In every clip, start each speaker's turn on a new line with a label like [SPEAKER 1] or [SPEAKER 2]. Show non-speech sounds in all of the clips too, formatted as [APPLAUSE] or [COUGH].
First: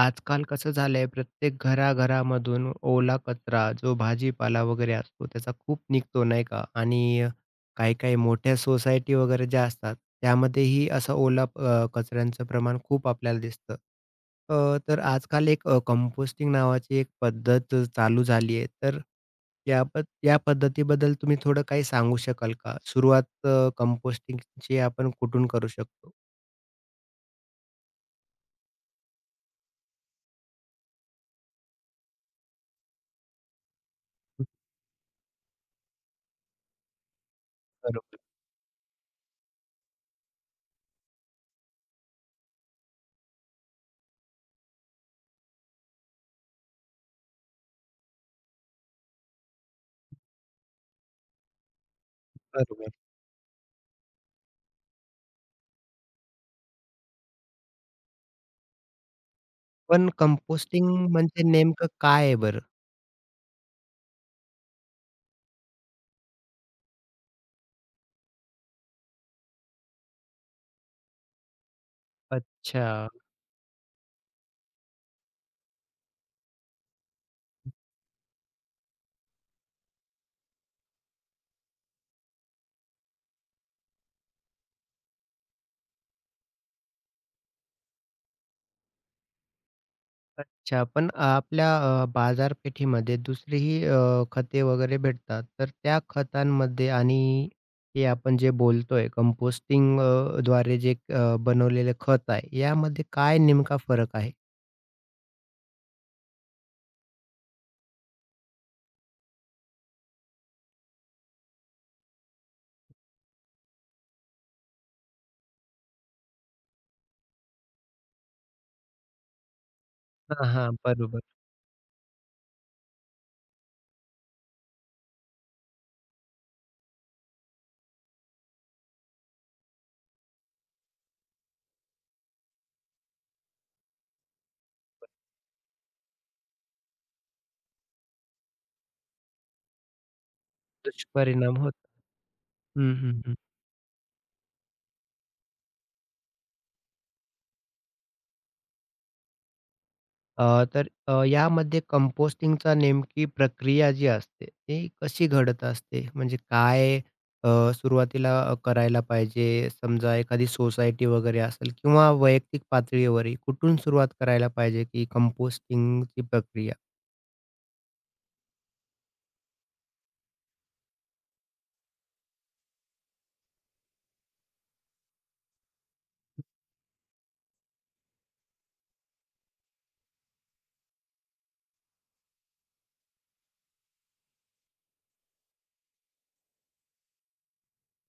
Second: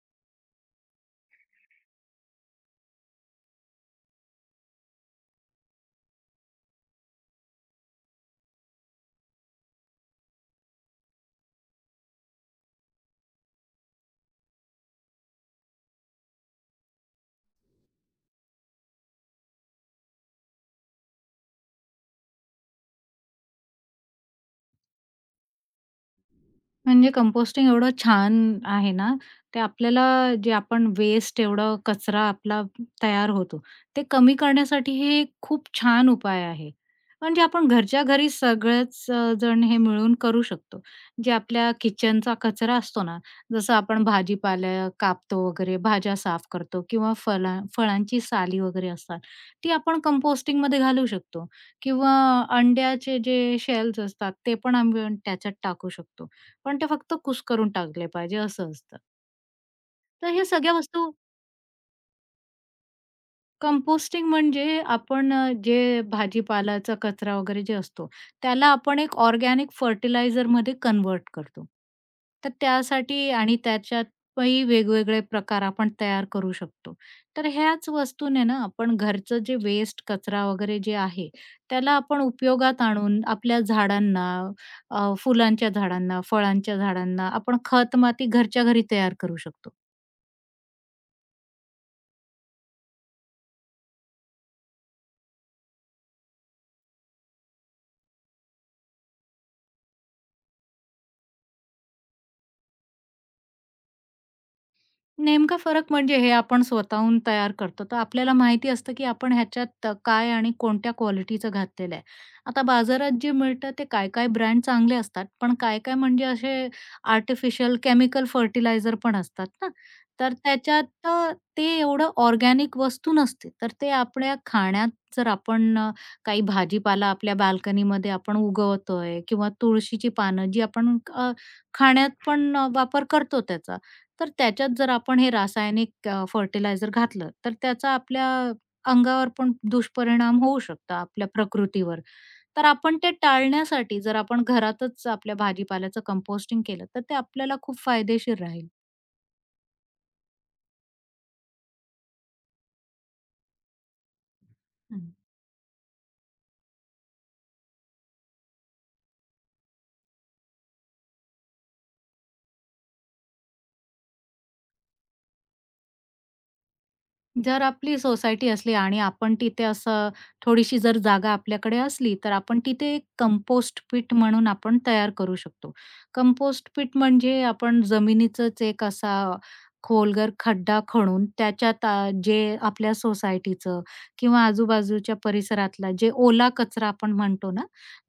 [SPEAKER 1] आजकाल कसं झालंय प्रत्येक घराघरामधून ओला कचरा जो भाजीपाला वगैरे असतो त्याचा खूप निघतो नाही का? आणि काही काही मोठ्या सोसायटी वगैरे ज्या असतात त्यामध्येही असा ओला कचऱ्यांचं प्रमाण खूप आपल्याला दिसतं. तर आजकाल एक कंपोस्टिंग नावाची एक पद्धत चालू झाली आहे. तर या पद्धतीबद्दल तुम्ही थोडं काही सांगू शकाल का? सुरुवात कंपोस्टिंगची आपण कुठून करू शकतो?
[SPEAKER 2] म्हणजे कंपोस्टिंग एवढं छान आहे ना, ते आपल्याला जे आपण वेस्ट एवढा कचरा आपला तयार होतो, ते कमी करण्यासाठी हे खूप छान उपाय आहे. म्हणजे आपण घरच्या घरी सगळेच जण हे मिळून करू शकतो. जे आपल्या किचनचा कचरा असतो ना, जसं आपण भाजीपाला कापतो वगैरे, भाज्या साफ करतो किंवा फळांची साली वगैरे असतात, ती आपण कंपोस्टिंगमध्ये घालू शकतो किंवा
[SPEAKER 1] बरोबर.
[SPEAKER 2] अंड्याचे जे शेल्स असतात, ते पण आम्ही त्याच्यात टाकू शकतो. पण ते फक्त कुस करून टाकले पाहिजे असं असतं.
[SPEAKER 1] पण
[SPEAKER 2] तर हे सगळ्या
[SPEAKER 1] कंपोस्टिंग
[SPEAKER 2] वस्तू
[SPEAKER 1] म्हणजे नेमकं काय आहे बरं?
[SPEAKER 2] कंपोस्टिंग म्हणजे आपण जे भाजीपालाचा कचरा वगैरे जे असतो, त्याला आपण एक ऑर्गॅनिक फर्टिलायझरमध्ये कन्व्हर्ट करतो. तर
[SPEAKER 1] अच्छा.
[SPEAKER 2] त्यासाठी आणि त्याच्यात ही वेगवेगळे प्रकार आपण तयार करू शकतो. तर ह्याच वस्तूने ना आपण घरचं जे वेस्ट कचरा वगैरे जे आहे, त्याला आपण उपयोगात आणून आपल्या झाडांना, फुलांच्या झाडांना, फळांच्या झाडांना आपण खत-माती घरच्या घरी तयार करू शकतो.
[SPEAKER 1] अच्छा. पण आपल्या बाजारपेठेमध्ये दुसरीही खते वगैरे भेटतात. तर त्या खतांमध्ये आणि हे आपण जे बोलतोय कंपोस्टिंग द्वारे जे बनवलेलं खत आहे, यामध्ये काय नेमका फरक आहे?
[SPEAKER 2] नेमका फरक म्हणजे हे आपण स्वतःहून तयार करतो. तर आपल्याला माहिती असतं, की आपण ह्याच्यात काय आणि कोणत्या क्वालिटीचं घातलेलं आहे. आता बाजारात जे मिळतं ते काय-काय ब्रँड चांगले असतात, पण काय-काय म्हणजे असे आर्टिफिशियल केमिकल फर्टिलायझर पण असतात ना. तर
[SPEAKER 1] हां, हां. बरोबर.
[SPEAKER 2] ते एवढं ऑर्गॅनिक वस्तू नसते. तर ते आपल्या खाण्यात जर आपण काही भाजीपाला आपल्या बाल्कनीमध्ये आपण उगवतोय किंवा तुळशीची पानं जी आपण खाण्यात पण वापर करतो त्याचा. तर त्याच्यात जर आपण हे रासायनिक फर्टिलायझर घातलं, तर त्याचा आपल्या अंगावर पण दुष्परिणाम होऊ शकतो, आपल्या
[SPEAKER 1] दुष्परिणाम होतात.
[SPEAKER 2] प्रकृतीवर. तर
[SPEAKER 1] हं,
[SPEAKER 2] आपण ते
[SPEAKER 1] हं, हं.
[SPEAKER 2] टाळण्यासाठी जर आपण घरातच आपल्या भाजीपाल्याचं कंपोस्टिंग केलं, तर ते आपल्याला खूप फायदेशीर राहील.
[SPEAKER 1] तर यामध्ये कंपोस्टिंगचा नेमकी प्रक्रिया जी असते, ती कशी घडत असते? म्हणजे काय अ, सुरुवातीला करायला पाहिजे? समजा एखादी सोसायटी वगैरे असेल किंवा वैयक्तिक पातळीवरही कुठून सुरुवात करायला पाहिजे, की कंपोस्टिंगची प्रक्रिया?
[SPEAKER 2] जर आपली सोसायटी असली आणि आपण तिथे असं थोडीशी जर जागा आपल्याकडे असली, तर आपण तिथे एक कंपोस्ट पीट म्हणून आपण तयार करू शकतो. कंपोस्ट पीट म्हणजे आपण जमिनीचंच एक असा खोलगर खड्डा खणून त्याच्यात जे आपल्या सोसायटीचं किंवा आजूबाजूच्या परिसरातला जे ओला कचरा आपण म्हणतो ना,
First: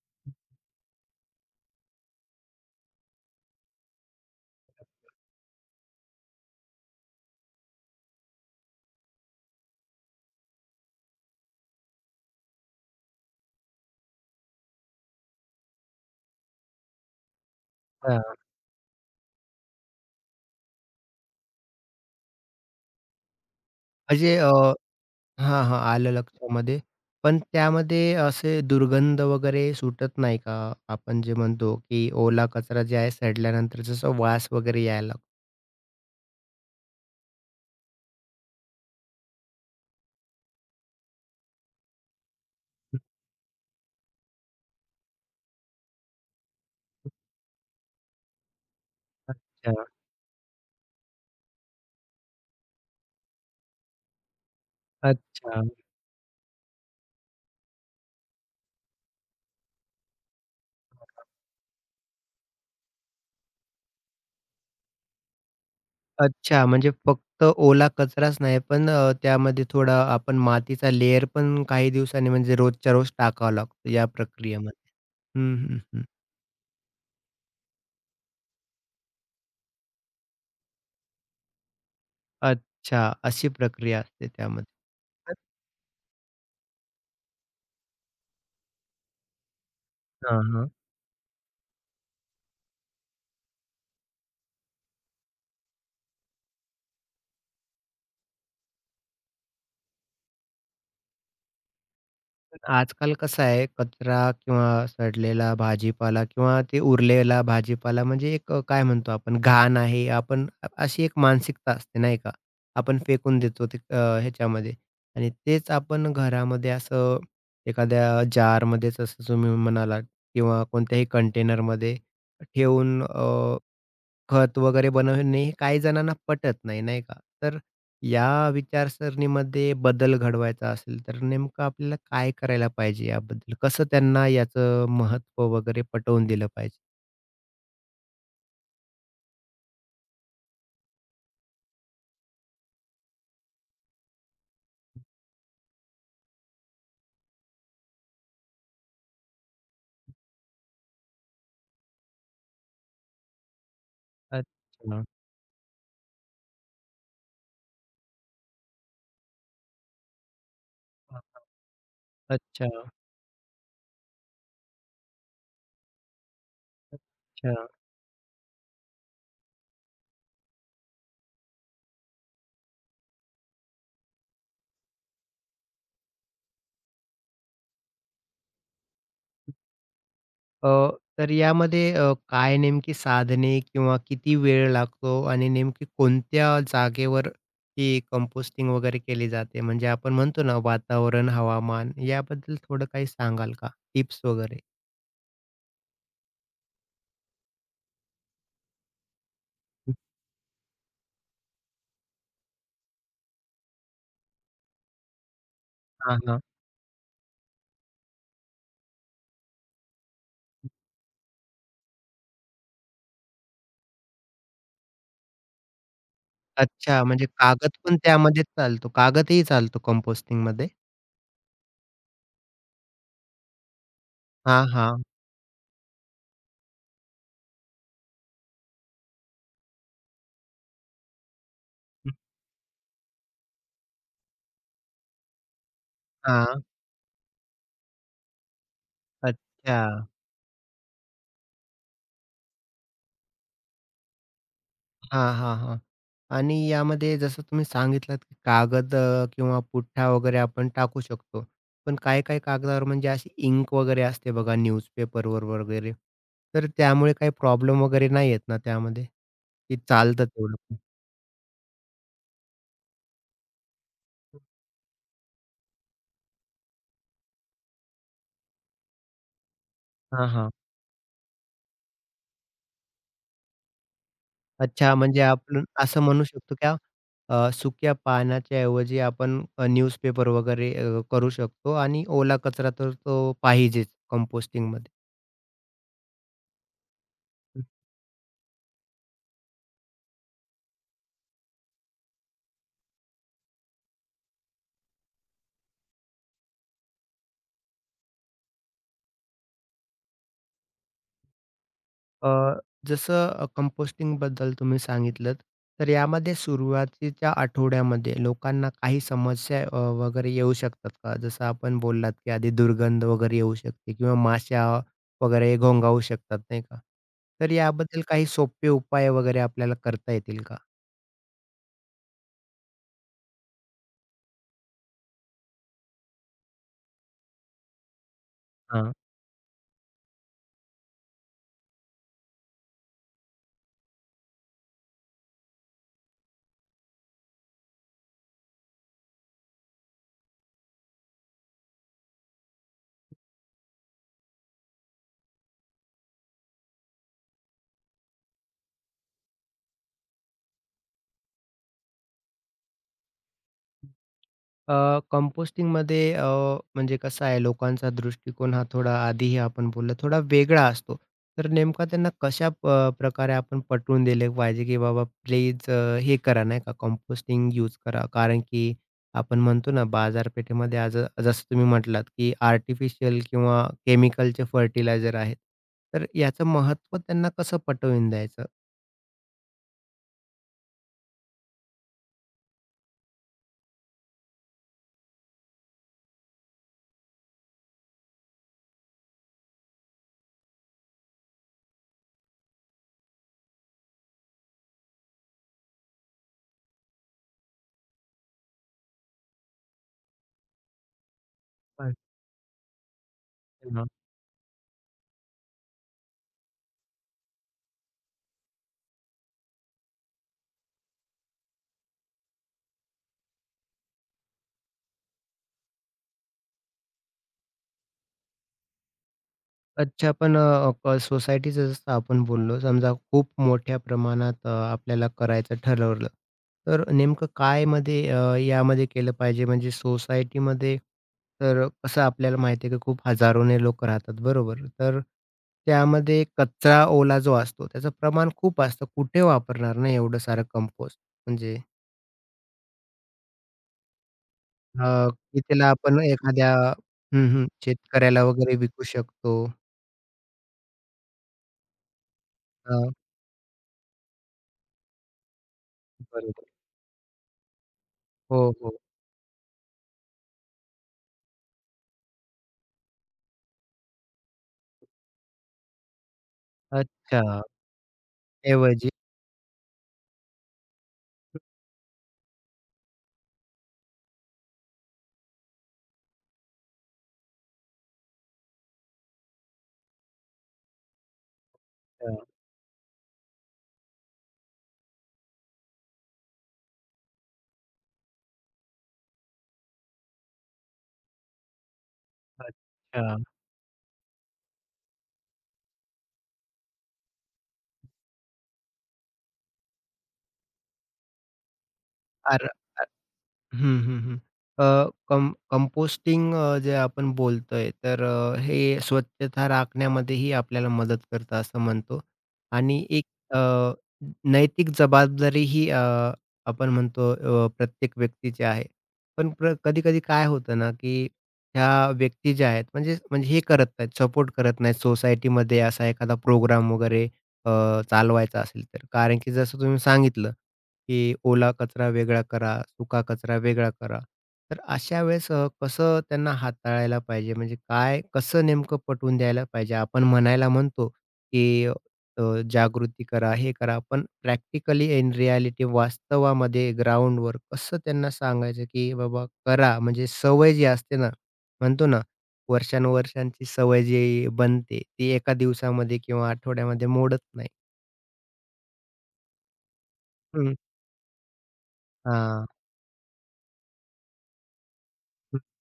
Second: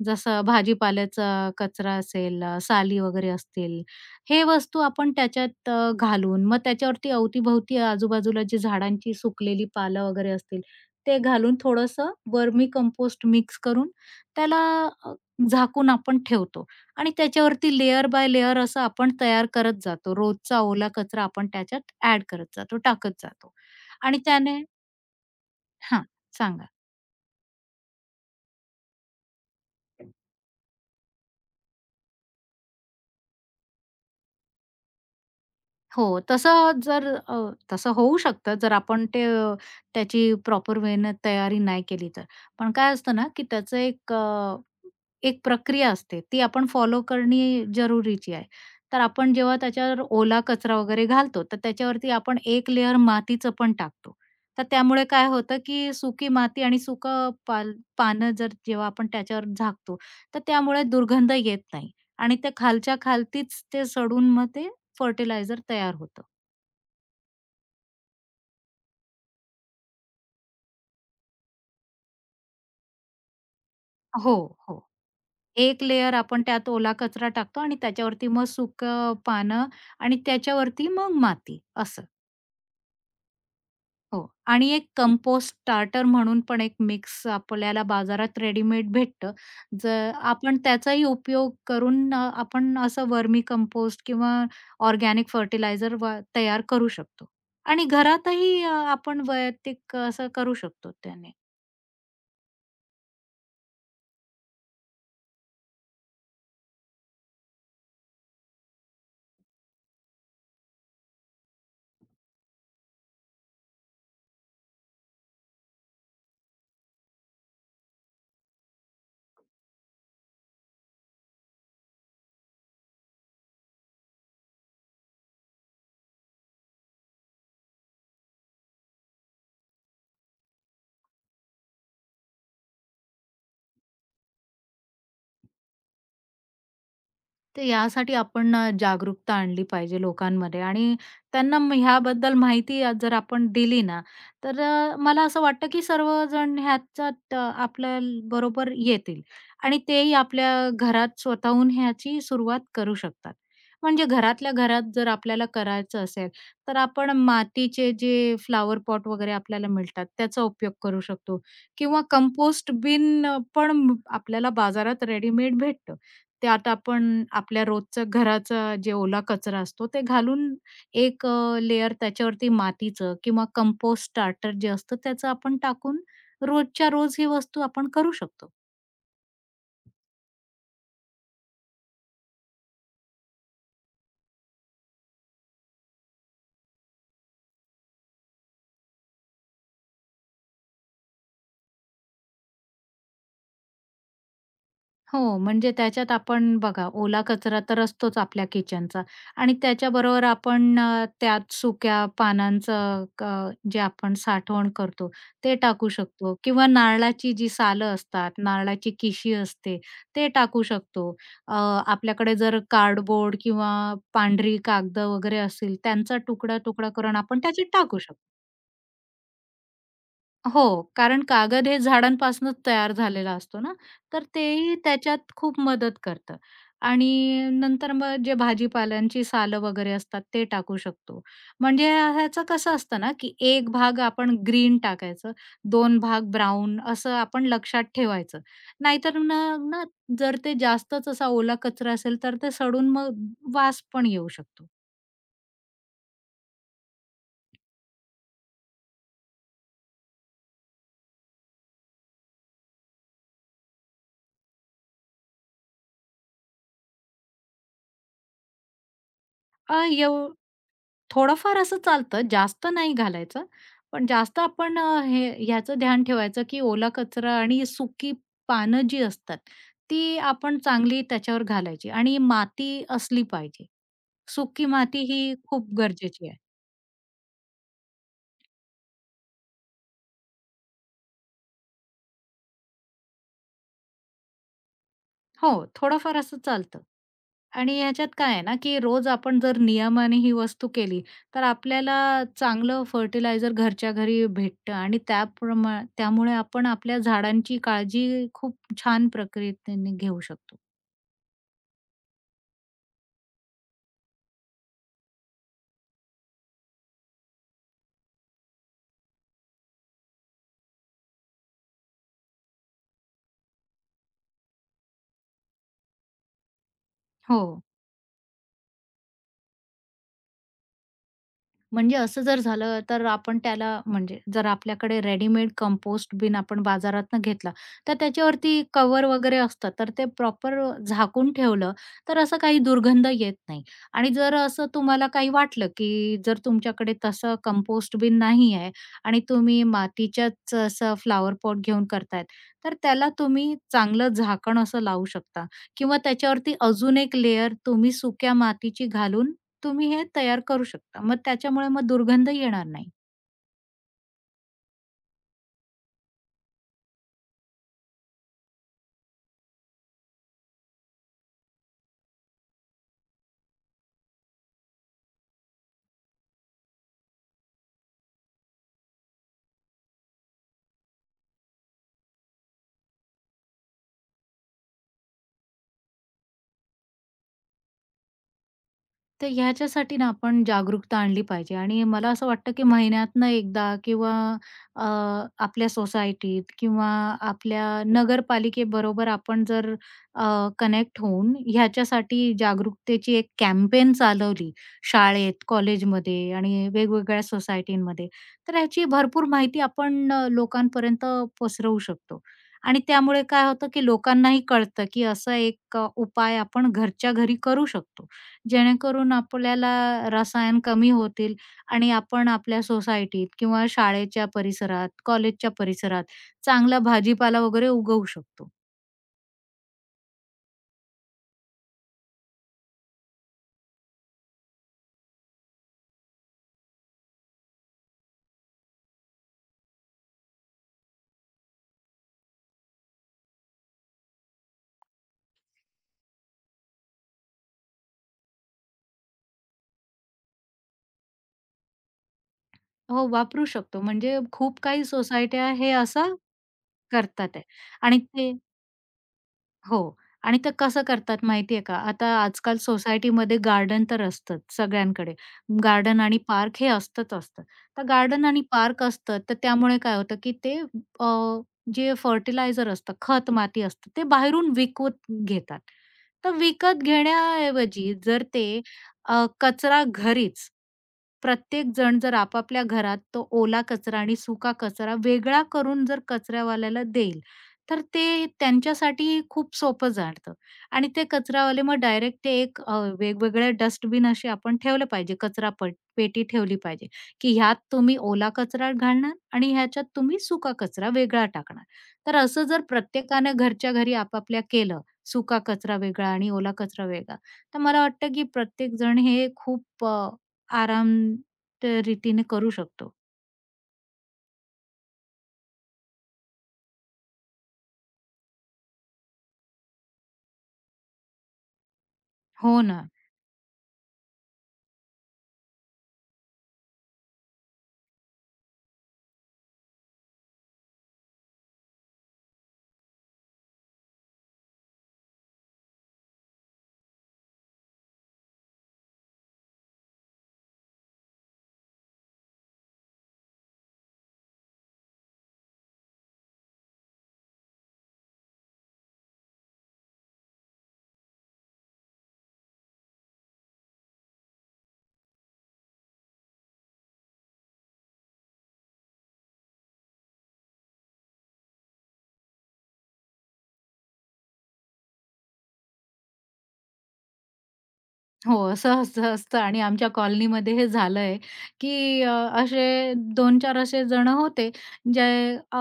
[SPEAKER 2] जसं भाजीपाल्याचा कचरा असेल, साली वगैरे असतील हे वस्तू आपण त्याच्यात घालून मग त्याच्यावरती अवतीभवती आजूबाजूला जी झाडांची सुकलेली पालं वगैरे असतील, ते घालून थोडंसं वर्मी कंपोस्ट मिक्स करून त्याला अ, झाकून आपण ठेवतो आणि त्याच्यावरती लेयर
[SPEAKER 1] हां.
[SPEAKER 2] बाय लेयर असं आपण तयार करत जातो. रोजचा ओला कचरा आपण त्याच्यात ॲड करत जातो, टाकत जातो आणि
[SPEAKER 1] म्हणजे
[SPEAKER 2] त्याने
[SPEAKER 1] हां, हां.
[SPEAKER 2] हां,
[SPEAKER 1] आलं
[SPEAKER 2] सांगा?
[SPEAKER 1] लक्षामध्ये. पण त्यामध्ये असे दुर्गंध वगैरे सुटत नाही का? आपण जे म्हणतो, की ओला कचरा जे आहे सडल्यानंतर जसं वास वगैरे यायला लागतो?
[SPEAKER 2] हो, तसं जर अ, तसं होऊ शकतं जर आपण त्याची प्रॉपर वेने तयारी नाही केली तर. पण काय असतं ना, की एक प्रक्रिया असते, ती आपण फॉलो करणे जरुरीची आहे. तर आपण जेव्हा
[SPEAKER 1] अच्छा,
[SPEAKER 2] त्याच्यावर ओला कचरा वगैरे घालतो, तर त्याच्यावरती आपण एक लेयर मातीचं पण टाकतो. तर त्यामुळे काय होतं,
[SPEAKER 1] अच्छा.
[SPEAKER 2] की सुकी माती आणि सुकं पाल पानं जर जेव्हा आपण त्याच्यावर झाकतो, तर त्यामुळे दुर्गंध येत नाही आणि ते खालच्या खालतीच ते सडून मग ते फर्टिलायझर तयार होतं.
[SPEAKER 1] अच्छा, म्हणजे फक्त ओला कचराच नाही, पण त्यामध्ये थोडा आपण मातीचा लेयर पण काही दिवसांनी म्हणजे रोजच्या रोज टाकावा लागतो या
[SPEAKER 2] हो, हो.
[SPEAKER 1] प्रक्रियेमध्ये. हं, हं,
[SPEAKER 2] एक
[SPEAKER 1] हं.
[SPEAKER 2] लेयर आपण त्यात ओला कचरा टाकतो आणि त्याच्यावरती मग पानं आणि त्याच्यावरती मग माती असं.
[SPEAKER 1] अच्छा, अशी प्रक्रिया असते
[SPEAKER 2] हो. आणि
[SPEAKER 1] त्यामध्ये.
[SPEAKER 2] एक हं.
[SPEAKER 1] अच्छा.
[SPEAKER 2] कंपोस्ट स्टार्टर म्हणून पण एक मिक्स आपल्याला बाजारात रेडीमेड भेटतं. जर आपण
[SPEAKER 1] हां,
[SPEAKER 2] त्याचाही उपयोग करून आपण असं वर्मी कंपोस्ट किंवा ऑर्गॅनिक फर्टिलायझर तयार करू शकतो. आणि घरातही आपण वैयक्तिक असं करू शकतो त्याने.
[SPEAKER 1] पण आजकाल कसं आहे, कचरा किंवा सडलेला भाजीपाला किंवा ते उरलेला भाजीपाला म्हणजे एक काय म्हणतो आपण घाण आहे. आपण अशी एक मानसिकता असते नाही का? आपण फेकून देतो ते ह्याच्यामध्ये आणि तेच आपण घरामध्ये असं एखाद्या जारमध्ये जसं तुम्ही म्हणालात किंवा कोणत्याही कंटेनरमध्ये ठेवून खत वगैरे बनवणे हे काही जणांना पटत नाही, नाही का? तर या विचारसरणीमध्ये बदल घडवायचा असेल, तर नेमकं आपल्याला काय करायला पाहिजे याबद्दल? कसं त्यांना याचं महत्त्व वगैरे पटवून दिलं पाहिजे?
[SPEAKER 2] तर यासाठी आपण जागरूकता आणली पाहिजे लोकांमध्ये आणि त्यांना ह्याबद्दल माहिती जर आपण दिली ना, तर मला असं वाटतं की सर्वजण ह्याच्यात आपल्या बरोबर येतील आणि तेही आपल्या घरात स्वतःहून ह्याची सुरुवात करू शकतात. म्हणजे घरातल्या घरात
[SPEAKER 1] अच्छा.
[SPEAKER 2] जर आपल्याला करायचं असेल, तर आपण मातीचे जे फ्लॉवर पॉट वगैरे आपल्याला मिळतात, त्याचा उपयोग करू शकतो किंवा
[SPEAKER 1] अच्छा,
[SPEAKER 2] कंपोस्ट बिन पण आपल्याला बाजारात रेडीमेड भेटतं. त्यात आपण आपल्या
[SPEAKER 1] अच्छा.
[SPEAKER 2] रोजचं घराचा जे ओला कचरा असतो ते घालून एक लेयर त्याच्यावरती मातीचं किंवा कंपोस्ट स्टार्टर जे असतं त्याचं आपण टाकून रोजच्या रोज ही वस्तू आपण करू शकतो.
[SPEAKER 1] अ, तर यामध्ये काय नेमकी साधने किंवा किती वेळ लागतो आणि नेमकी कोणत्या जागेवर ही कंपोस्टिंग वगैरे केली जाते? म्हणजे आपण म्हणतो ना वातावरण, हवामान याबद्दल थोडं काही सांगाल का? टिप्स वगैरे?
[SPEAKER 2] हो, म्हणजे त्याच्यात आपण बघा ओला कचरा तर असतोच आपल्या किचनचा आणि त्याच्याबरोबर आपण त्यात सुक्या पानांचं जे आपण साठवण करतो, ते टाकू
[SPEAKER 1] हां,
[SPEAKER 2] शकतो
[SPEAKER 1] हां.
[SPEAKER 2] किंवा नारळाची जी सालं असतात, नारळाची किशी असते, ते टाकू शकतो. अ, आपल्याकडे जर कार्डबोर्ड किंवा पांढरी कागद वगैरे असतील, त्यांचा तुकडा-तुकडा
[SPEAKER 1] अच्छा,
[SPEAKER 2] करून
[SPEAKER 1] म्हणजे
[SPEAKER 2] आपण
[SPEAKER 1] कागद
[SPEAKER 2] त्याच्यात
[SPEAKER 1] पण
[SPEAKER 2] टाकू शकतो.
[SPEAKER 1] त्यामध्ये चालतो. कागदही चालतो
[SPEAKER 2] हो,
[SPEAKER 1] कंपोस्टिंगमध्ये?
[SPEAKER 2] कारण कागद हे झाडांपासूनच तयार झालेला असतो ना, तर
[SPEAKER 1] हां,
[SPEAKER 2] तेही
[SPEAKER 1] हां.
[SPEAKER 2] त्याच्यात खूप मदत करतं आणि नंतर मग जे भाजीपाल्यांची सालं वगैरे असतात ते टाकू शकतो. म्हणजे
[SPEAKER 1] हं,
[SPEAKER 2] ह्याचं कसं असतं ना, की एक भाग आपण ग्रीन टाकायचं, दोन भाग
[SPEAKER 1] हां.
[SPEAKER 2] ब्राउन असं आपण लक्षात ठेवायचं. नाहीतर न
[SPEAKER 1] अच्छा.
[SPEAKER 2] ना जर ते जास्तच असा ओला कचरा असेल, तर ते सडून मग वास पण येऊ शकतो.
[SPEAKER 1] हां, हां, हां. आणि यामध्ये जसं तुम्ही सांगितलात, की कागद किंवा पुठ्ठा वगैरे आपण टाकू शकतो. पण काही-काही कागदावर म्हणजे अशी इंक वगैरे असते बघा न्यूजपेपरवर वगैरे. तर त्यामुळे काही प्रॉब्लेम वगैरे नाही येत ना त्यामध्ये?
[SPEAKER 2] अ,
[SPEAKER 1] की
[SPEAKER 2] एव
[SPEAKER 1] चालतं तेवढं पण?
[SPEAKER 2] थोडंफार असं चालतं, जास्त नाही घालायचं. पण जास्त आपण हे ह्याचं ध्यान ठेवायचं, की ओला कचरा आणि सुकी पानं जी असतात, ती
[SPEAKER 1] हां, हां.
[SPEAKER 2] आपण चांगली त्याच्यावर घालायची आणि माती असली पाहिजे. सुकी
[SPEAKER 1] अच्छा
[SPEAKER 2] माती
[SPEAKER 1] म्हणजे
[SPEAKER 2] ही
[SPEAKER 1] आपण
[SPEAKER 2] खूप
[SPEAKER 1] असं म्हणू
[SPEAKER 2] गरजेची आहे.
[SPEAKER 1] शकतो की सुक्या पानाच्या ऐवजी आपण न्यूजपेपर वगैरे करू शकतो आणि ओला कचरा तर तो पाहिजेच कंपोस्टिंगमध्ये.
[SPEAKER 2] हो, थोडंफार असं चालतं.
[SPEAKER 1] हं.
[SPEAKER 2] आणि याच्यात काय आहे ना, की रोज आपण जर नियमाने ही वस्तू केली, तर आपल्याला चांगलं फर्टिलायझर घरच्या घरी भेटतं आणि त्यामुळे आपण आपल्या झाडांची काळजी खूप छान प्रक्रियेने घेऊ शकतो.
[SPEAKER 1] अ, जसं कंपोस्टिंगबद्दल तुम्ही सांगितलंत, तर यामध्ये सुरुवातीच्या आठवड्यामध्ये लोकांना काही समस्या वगैरे येऊ शकतात का? जसं आपण बोललात, की आधी दुर्गंध वगैरे येऊ शकते किंवा माश्या वगैरे घोंगावू शकतात, नाही का?
[SPEAKER 2] हो.
[SPEAKER 1] तर याबद्दल काही सोपे उपाय वगैरे आपल्याला करता येतील का?
[SPEAKER 2] म्हणजे असं जर झालं तर आपण त्याला म्हणजे जर आपल्याकडे रेडीमेड कंपोस्ट बिन आपण बाजारातनं घेतला, तर त्याच्यावरती
[SPEAKER 1] हां.
[SPEAKER 2] कवर वगैरे असतं, तर ते प्रॉपर झाकून ठेवलं, तर असं काही दुर्गंध येत नाही. आणि जर असं तुम्हाला काही वाटलं, की जर तुमच्याकडे तसं कंपोस्ट बिन नाही आहे आणि तुम्ही मातीच्याच असं फ्लॉवर पॉट घेऊन करतायत, तर त्याला तुम्ही चांगलं झाकण असं लावू शकता किंवा त्याच्यावरती अजून एक लेयर तुम्ही सुक्या मातीची घालून तुम्ही हे तयार करू शकता. मग त्याच्यामुळे मग दुर्गंध येणार नाही.
[SPEAKER 1] कंपोस्टिंगमध्ये म्हणजे कसं आहे लोकांचा दृष्टिकोन हा थोडा आधीही आपण बोललो थोडा वेगळा असतो. तर नेमका त्यांना कशा प्रकारे आपण पटवून दिले पाहिजे, की बाबा प्लीज हे करा नाही का कंपोस्टिंग यूज करा. कारण की आपण म्हणतो ना बाजारपेठेमध्ये आज जसं तुम्ही म्हटलात, की आर्टिफिशियल किंवा केमिकलचे फर्टिलायझर आहेत. तर याचं महत्त्व त्यांना कसं पटवून द्यायचं?
[SPEAKER 2] तर ह्याच्यासाठी ना आपण जागरूकता आणली पाहिजे आणि मला असं वाटतं की महिन्यातनं एकदा किंवा अ, आपल्या सोसायटीत किंवा आपल्या नगरपालिकेबरोबर आपण जर कनेक्ट होऊन ह्याच्यासाठी जागरूकतेची एक कॅम्पेन चालवली शाळेत, कॉलेजमध्ये आणि वेगवेगळ्या सोसायटींमध्ये, तर ह्याची भरपूर माहिती आपण लोकांपर्यंत पसरवू शकतो. आणि त्यामुळे काय होतं की लोकांनाही कळतं की असा एक उपाय आपण घरच्या घरी करू शकतो. जेणेकरून आपल्याला रसायन कमी होतील आणि आपण आपल्या सोसायटीत किंवा शाळेच्या परिसरात, कॉलेजच्या परिसरात चांगला भाजीपाला वगैरे उगवू शकतो.
[SPEAKER 1] अच्छा, पण अ, क सोसायटीचं जसं आपण बोललो, समजा खूप मोठ्या प्रमाणात आपल्याला करायचं ठरवलं, तर नेमकं काय मध्ये यामध्ये केलं पाहिजे? म्हणजे सोसायटीमध्ये तर कसं आपल्याला माहिती आहे की खूप हजारोने लोकं राहतात, बरोबर? तर त्यामध्ये कचरा, ओला जो असतो, त्याचं प्रमाण खूप असतं. कुठे वापरणार ना एवढं सारं कंपोस्ट? म्हणजे
[SPEAKER 2] हो, वापरू शकतो. म्हणजे खूप काही
[SPEAKER 1] की
[SPEAKER 2] सोसायट्या
[SPEAKER 1] त्याला
[SPEAKER 2] हे
[SPEAKER 1] आपण
[SPEAKER 2] असं
[SPEAKER 1] एखाद्या हं,
[SPEAKER 2] करतात आहे
[SPEAKER 1] हं.
[SPEAKER 2] आणि
[SPEAKER 1] शेतकऱ्याला
[SPEAKER 2] ते
[SPEAKER 1] वगैरे विकू शकतो.
[SPEAKER 2] हो. आणि ते कसं करतात माहिती आहे का, आता आजकाल
[SPEAKER 1] अ,
[SPEAKER 2] सोसायटीमध्ये गार्डन तर असतंच सगळ्यांकडे. गार्डन आणि
[SPEAKER 1] बरोबर.
[SPEAKER 2] पार्क हे असतंच असतं. तर गार्डन आणि
[SPEAKER 1] हो, हो.
[SPEAKER 2] पार्क असतं, तर त्यामुळे काय होतं, की अ, जे फर्टिलायझर असतं, खत माती असतं, ते बाहेरून विकत घेतात. तर विकत
[SPEAKER 1] अच्छा.
[SPEAKER 2] घेण्याऐवजी जर
[SPEAKER 1] ऐवजी.
[SPEAKER 2] कचरा घरीच प्रत्येक जण जर आपापल्या घरात तो ओला कचरा आणि सुका कचरा वेगळा करून जर कचरावाल्याला देईल, तर ते त्यांच्यासाठी खूप सोपं जातं आणि ते कचरावाले मग
[SPEAKER 1] अ,
[SPEAKER 2] डायरेक्ट ते एक वेगवेगळ्या डस्टबिन असे आपण ठेवले पाहिजे, कचरा पेटी ठेवली पाहिजे, की ह्यात तुम्ही ओला कचरा घालणार आणि ह्याच्यात तुम्ही सुका कचरा वेगळा टाकणार. तर असं जर
[SPEAKER 1] अच्छा.
[SPEAKER 2] प्रत्येकानं घरच्या घरी आपापल्या केलं, सुका कचरा वेगळा आणि ओला कचरा वेगळा, तर मला वाटतं की प्रत्येकजण हे खूप आराम तर रीतीने
[SPEAKER 1] अर
[SPEAKER 2] करू शकतो.
[SPEAKER 1] हं, हं, हं. अ, कं कंपोस्टिंग जे आपण बोलतोय, तर हे स्वच्छता राखण्यामध्येही आपल्याला मदत करतं असं म्हणतो
[SPEAKER 2] हो
[SPEAKER 1] आणि
[SPEAKER 2] ना.
[SPEAKER 1] एक अ, नैतिक जबाबदारीही आपण म्हणतो प्रत्येक व्यक्तीची आहे. पण कधी-कधी काय होतं ना, की ह्या व्यक्ती ज्या आहेत म्हणजे म्हणजे हे करत नाहीत, सपोर्ट करत नाहीत सोसायटीमध्ये असा एखादा प्रोग्राम वगैरे अ, चालवायचा असेल तर. कारण की जसं तुम्ही सांगितलं की ओला कचरा वेगळा करा, सुका कचरा वेगळा करा. तर अशा वेळेस कसं त्यांना हाताळायला पाहिजे? म्हणजे काय कसं नेमकं पटवून द्यायला पाहिजे? आपण म्हणायला म्हणतो की अ, जागृती करा, हे करा. पण प्रॅक्टिकली इन रिॲलिटी वास्तवामध्ये ग्राउंडवर कसं त्यांना सांगायचं की बाबा करा. म्हणजे सवय जी असते ना, म्हणतो ना, वर्षानुवर्षांची सवय जी बनते, ती एका दिवसामध्ये किंवा आठवड्यामध्ये मोडत नाही.
[SPEAKER 2] हो, असं असं असतं आणि आमच्या कॉलनीमध्ये
[SPEAKER 1] हं.
[SPEAKER 2] हे झालंय, की
[SPEAKER 1] हां.
[SPEAKER 2] असे 2-4 असे जणं होते, जे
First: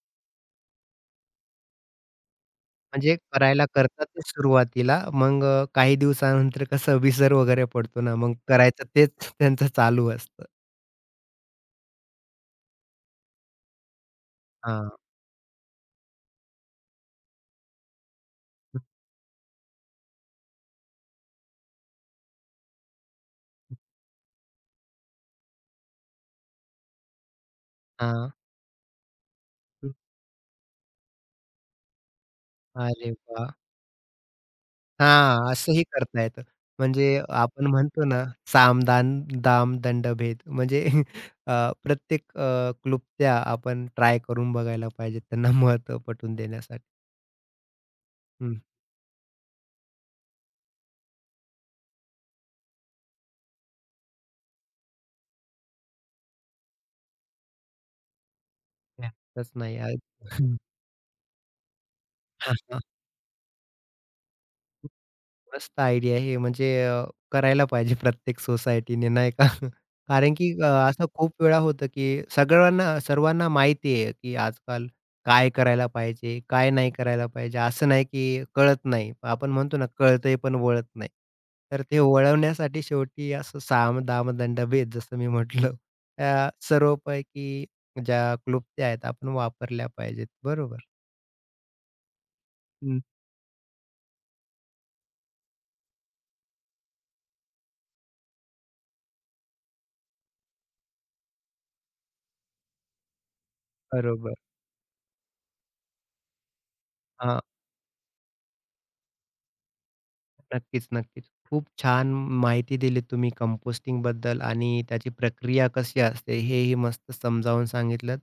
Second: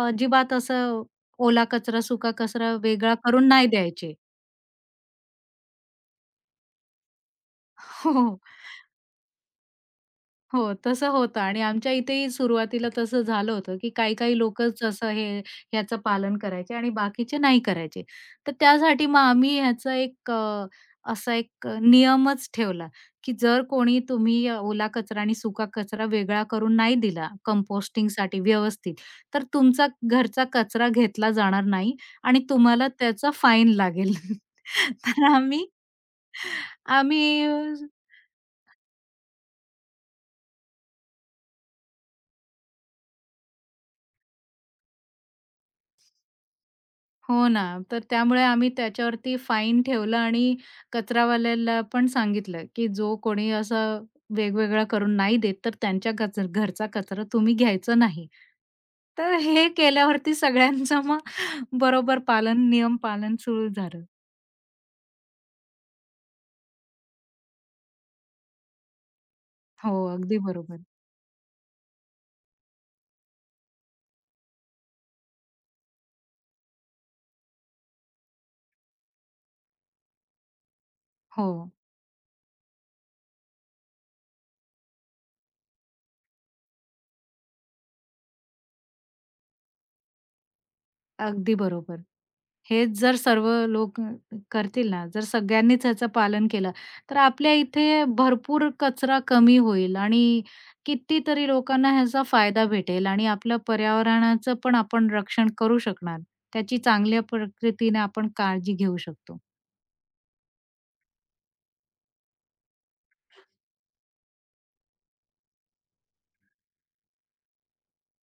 [SPEAKER 2] अजिबात असं ओला कचरा, सुका कचरा
[SPEAKER 1] म्हणजे
[SPEAKER 2] वेगळा करून
[SPEAKER 1] करायला
[SPEAKER 2] नाही
[SPEAKER 1] करतात
[SPEAKER 2] द्यायचे.
[SPEAKER 1] ते सुरुवातीला. मग काही दिवसानंतर कसं विसर वगैरे पडतो
[SPEAKER 2] हो.
[SPEAKER 1] ना, मग
[SPEAKER 2] हो.
[SPEAKER 1] करायचं तेच त्यांचं चालू असतं.
[SPEAKER 2] हो, तसं होतं आणि आमच्या इथेही सुरुवातीला तसं झालं होतं, की काही-काही लोकच
[SPEAKER 1] हां,
[SPEAKER 2] असं हे ह्याचं पालन करायचे आणि बाकीचे नाही करायचे. तर त्यासाठी मग आम्ही ह्याचा असा एक नियमच ठेवला, की जर कोणी तुम्ही ओला कचरा आणि सुका कचरा वेगळा करून नाही दिला
[SPEAKER 1] हां.
[SPEAKER 2] कंपोस्टिंगसाठी व्यवस्थित, तर तुमचा घरचा कचरा घेतला जाणार नाही आणि तुम्हाला
[SPEAKER 1] अरे
[SPEAKER 2] त्याचा
[SPEAKER 1] वाह!
[SPEAKER 2] फाईन लागेल. [LAUGHS] तर
[SPEAKER 1] हां,
[SPEAKER 2] आम्ही
[SPEAKER 1] असंही करता येतं. म्हणजे आपण
[SPEAKER 2] आम्ही
[SPEAKER 1] म्हणतो ना, सामदान, दाम, दंडभेद म्हणजे [LAUGHS] अ, प्रत्येक क्लुप्त्या आपण ट्राय करून बघायला पाहिजे त्यांना महत्त्व पटवून देण्यासाठी.
[SPEAKER 2] हो ना. तर त्यामुळे
[SPEAKER 1] हं,
[SPEAKER 2] आम्ही त्याच्यावरती फाईन ठेवलं आणि कचरावाल्याला पण सांगितलं, की जो कोणी असं वेगवेगळं करून नाही देत, तर त्यांच्या घरचा कचरा तुम्ही घ्यायचा नाही. तर
[SPEAKER 1] त्यातच
[SPEAKER 2] हे
[SPEAKER 1] नाही. हं,
[SPEAKER 2] केल्यावरती सगळ्यांचं मग बरोबर
[SPEAKER 1] [LAUGHS]
[SPEAKER 2] पालन सुरू झालं.
[SPEAKER 1] मस्त आयडिया आहे हे म्हणजे करायला पाहिजे प्रत्येक सोसायटीने नाही का? [LAUGHS]
[SPEAKER 2] हो,
[SPEAKER 1] कारण
[SPEAKER 2] अगदी
[SPEAKER 1] की
[SPEAKER 2] बरोबर.
[SPEAKER 1] असं खूप वेळा होतं की सगळ्यांना सर्वांना माहिती आहे की आजकाल काय करायला पाहिजे, काय नाही करायला पाहिजे. असं नाही की कळत नाही. आपण म्हणतो ना कळतंय पण वळत नाही.
[SPEAKER 2] हो,
[SPEAKER 1] तर ते वळवण्यासाठी शेवटी असं साम, दाम, दंड, भेद जसं मी म्हटलं त्या सर्वपैकी ज्या क्लुप्त्या आहेत आपण वापरल्या पाहिजेत. बरोबर.
[SPEAKER 2] अगदी बरोबर. हेच
[SPEAKER 1] हं.
[SPEAKER 2] जर सर्व लोक करतील ना, जर सगळ्यांनीच ह्याचं पालन केलं, तर आपल्या इथे भरपूर कचरा कमी होईल आणि कितीतरी लोकांना ह्याचा फायदा भेटेल आणि आपलं
[SPEAKER 1] बरोबर.
[SPEAKER 2] पर्यावरणाचं पण आपण रक्षण करू शकणार. त्याची चांगल्या
[SPEAKER 1] हां.
[SPEAKER 2] प्रकृतीने आपण काळजी घेऊ शकतो.
[SPEAKER 1] नक्कीच, नक्कीच. खूप छान माहिती दिली तुम्ही कंपोस्टिंगबद्दल आणि त्याची प्रक्रिया कशी असते हेही मस्त समजावून सांगितलंत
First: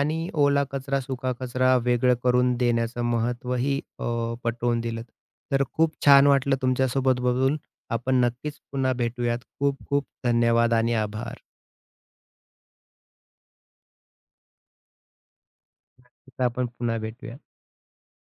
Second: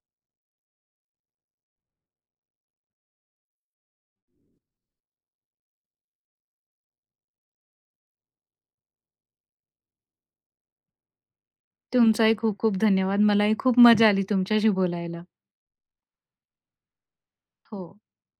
[SPEAKER 1] आणि ओला कचरा, सुका कचरा वेगळं करून देण्याचं महत्त्वही पटवून दिलंत. तर खूप छान वाटलं तुमच्यासोबत बोलून. आपण नक्कीच पुन्हा भेटूयात. खूप खूप धन्यवाद आणि आभार.
[SPEAKER 2] तुमचाही खूप खूप धन्यवाद. मलाही खूप मजा आली तुमच्याशी बोलायला.
[SPEAKER 1] आपण पुन्हा भेटूया.
[SPEAKER 2] हो.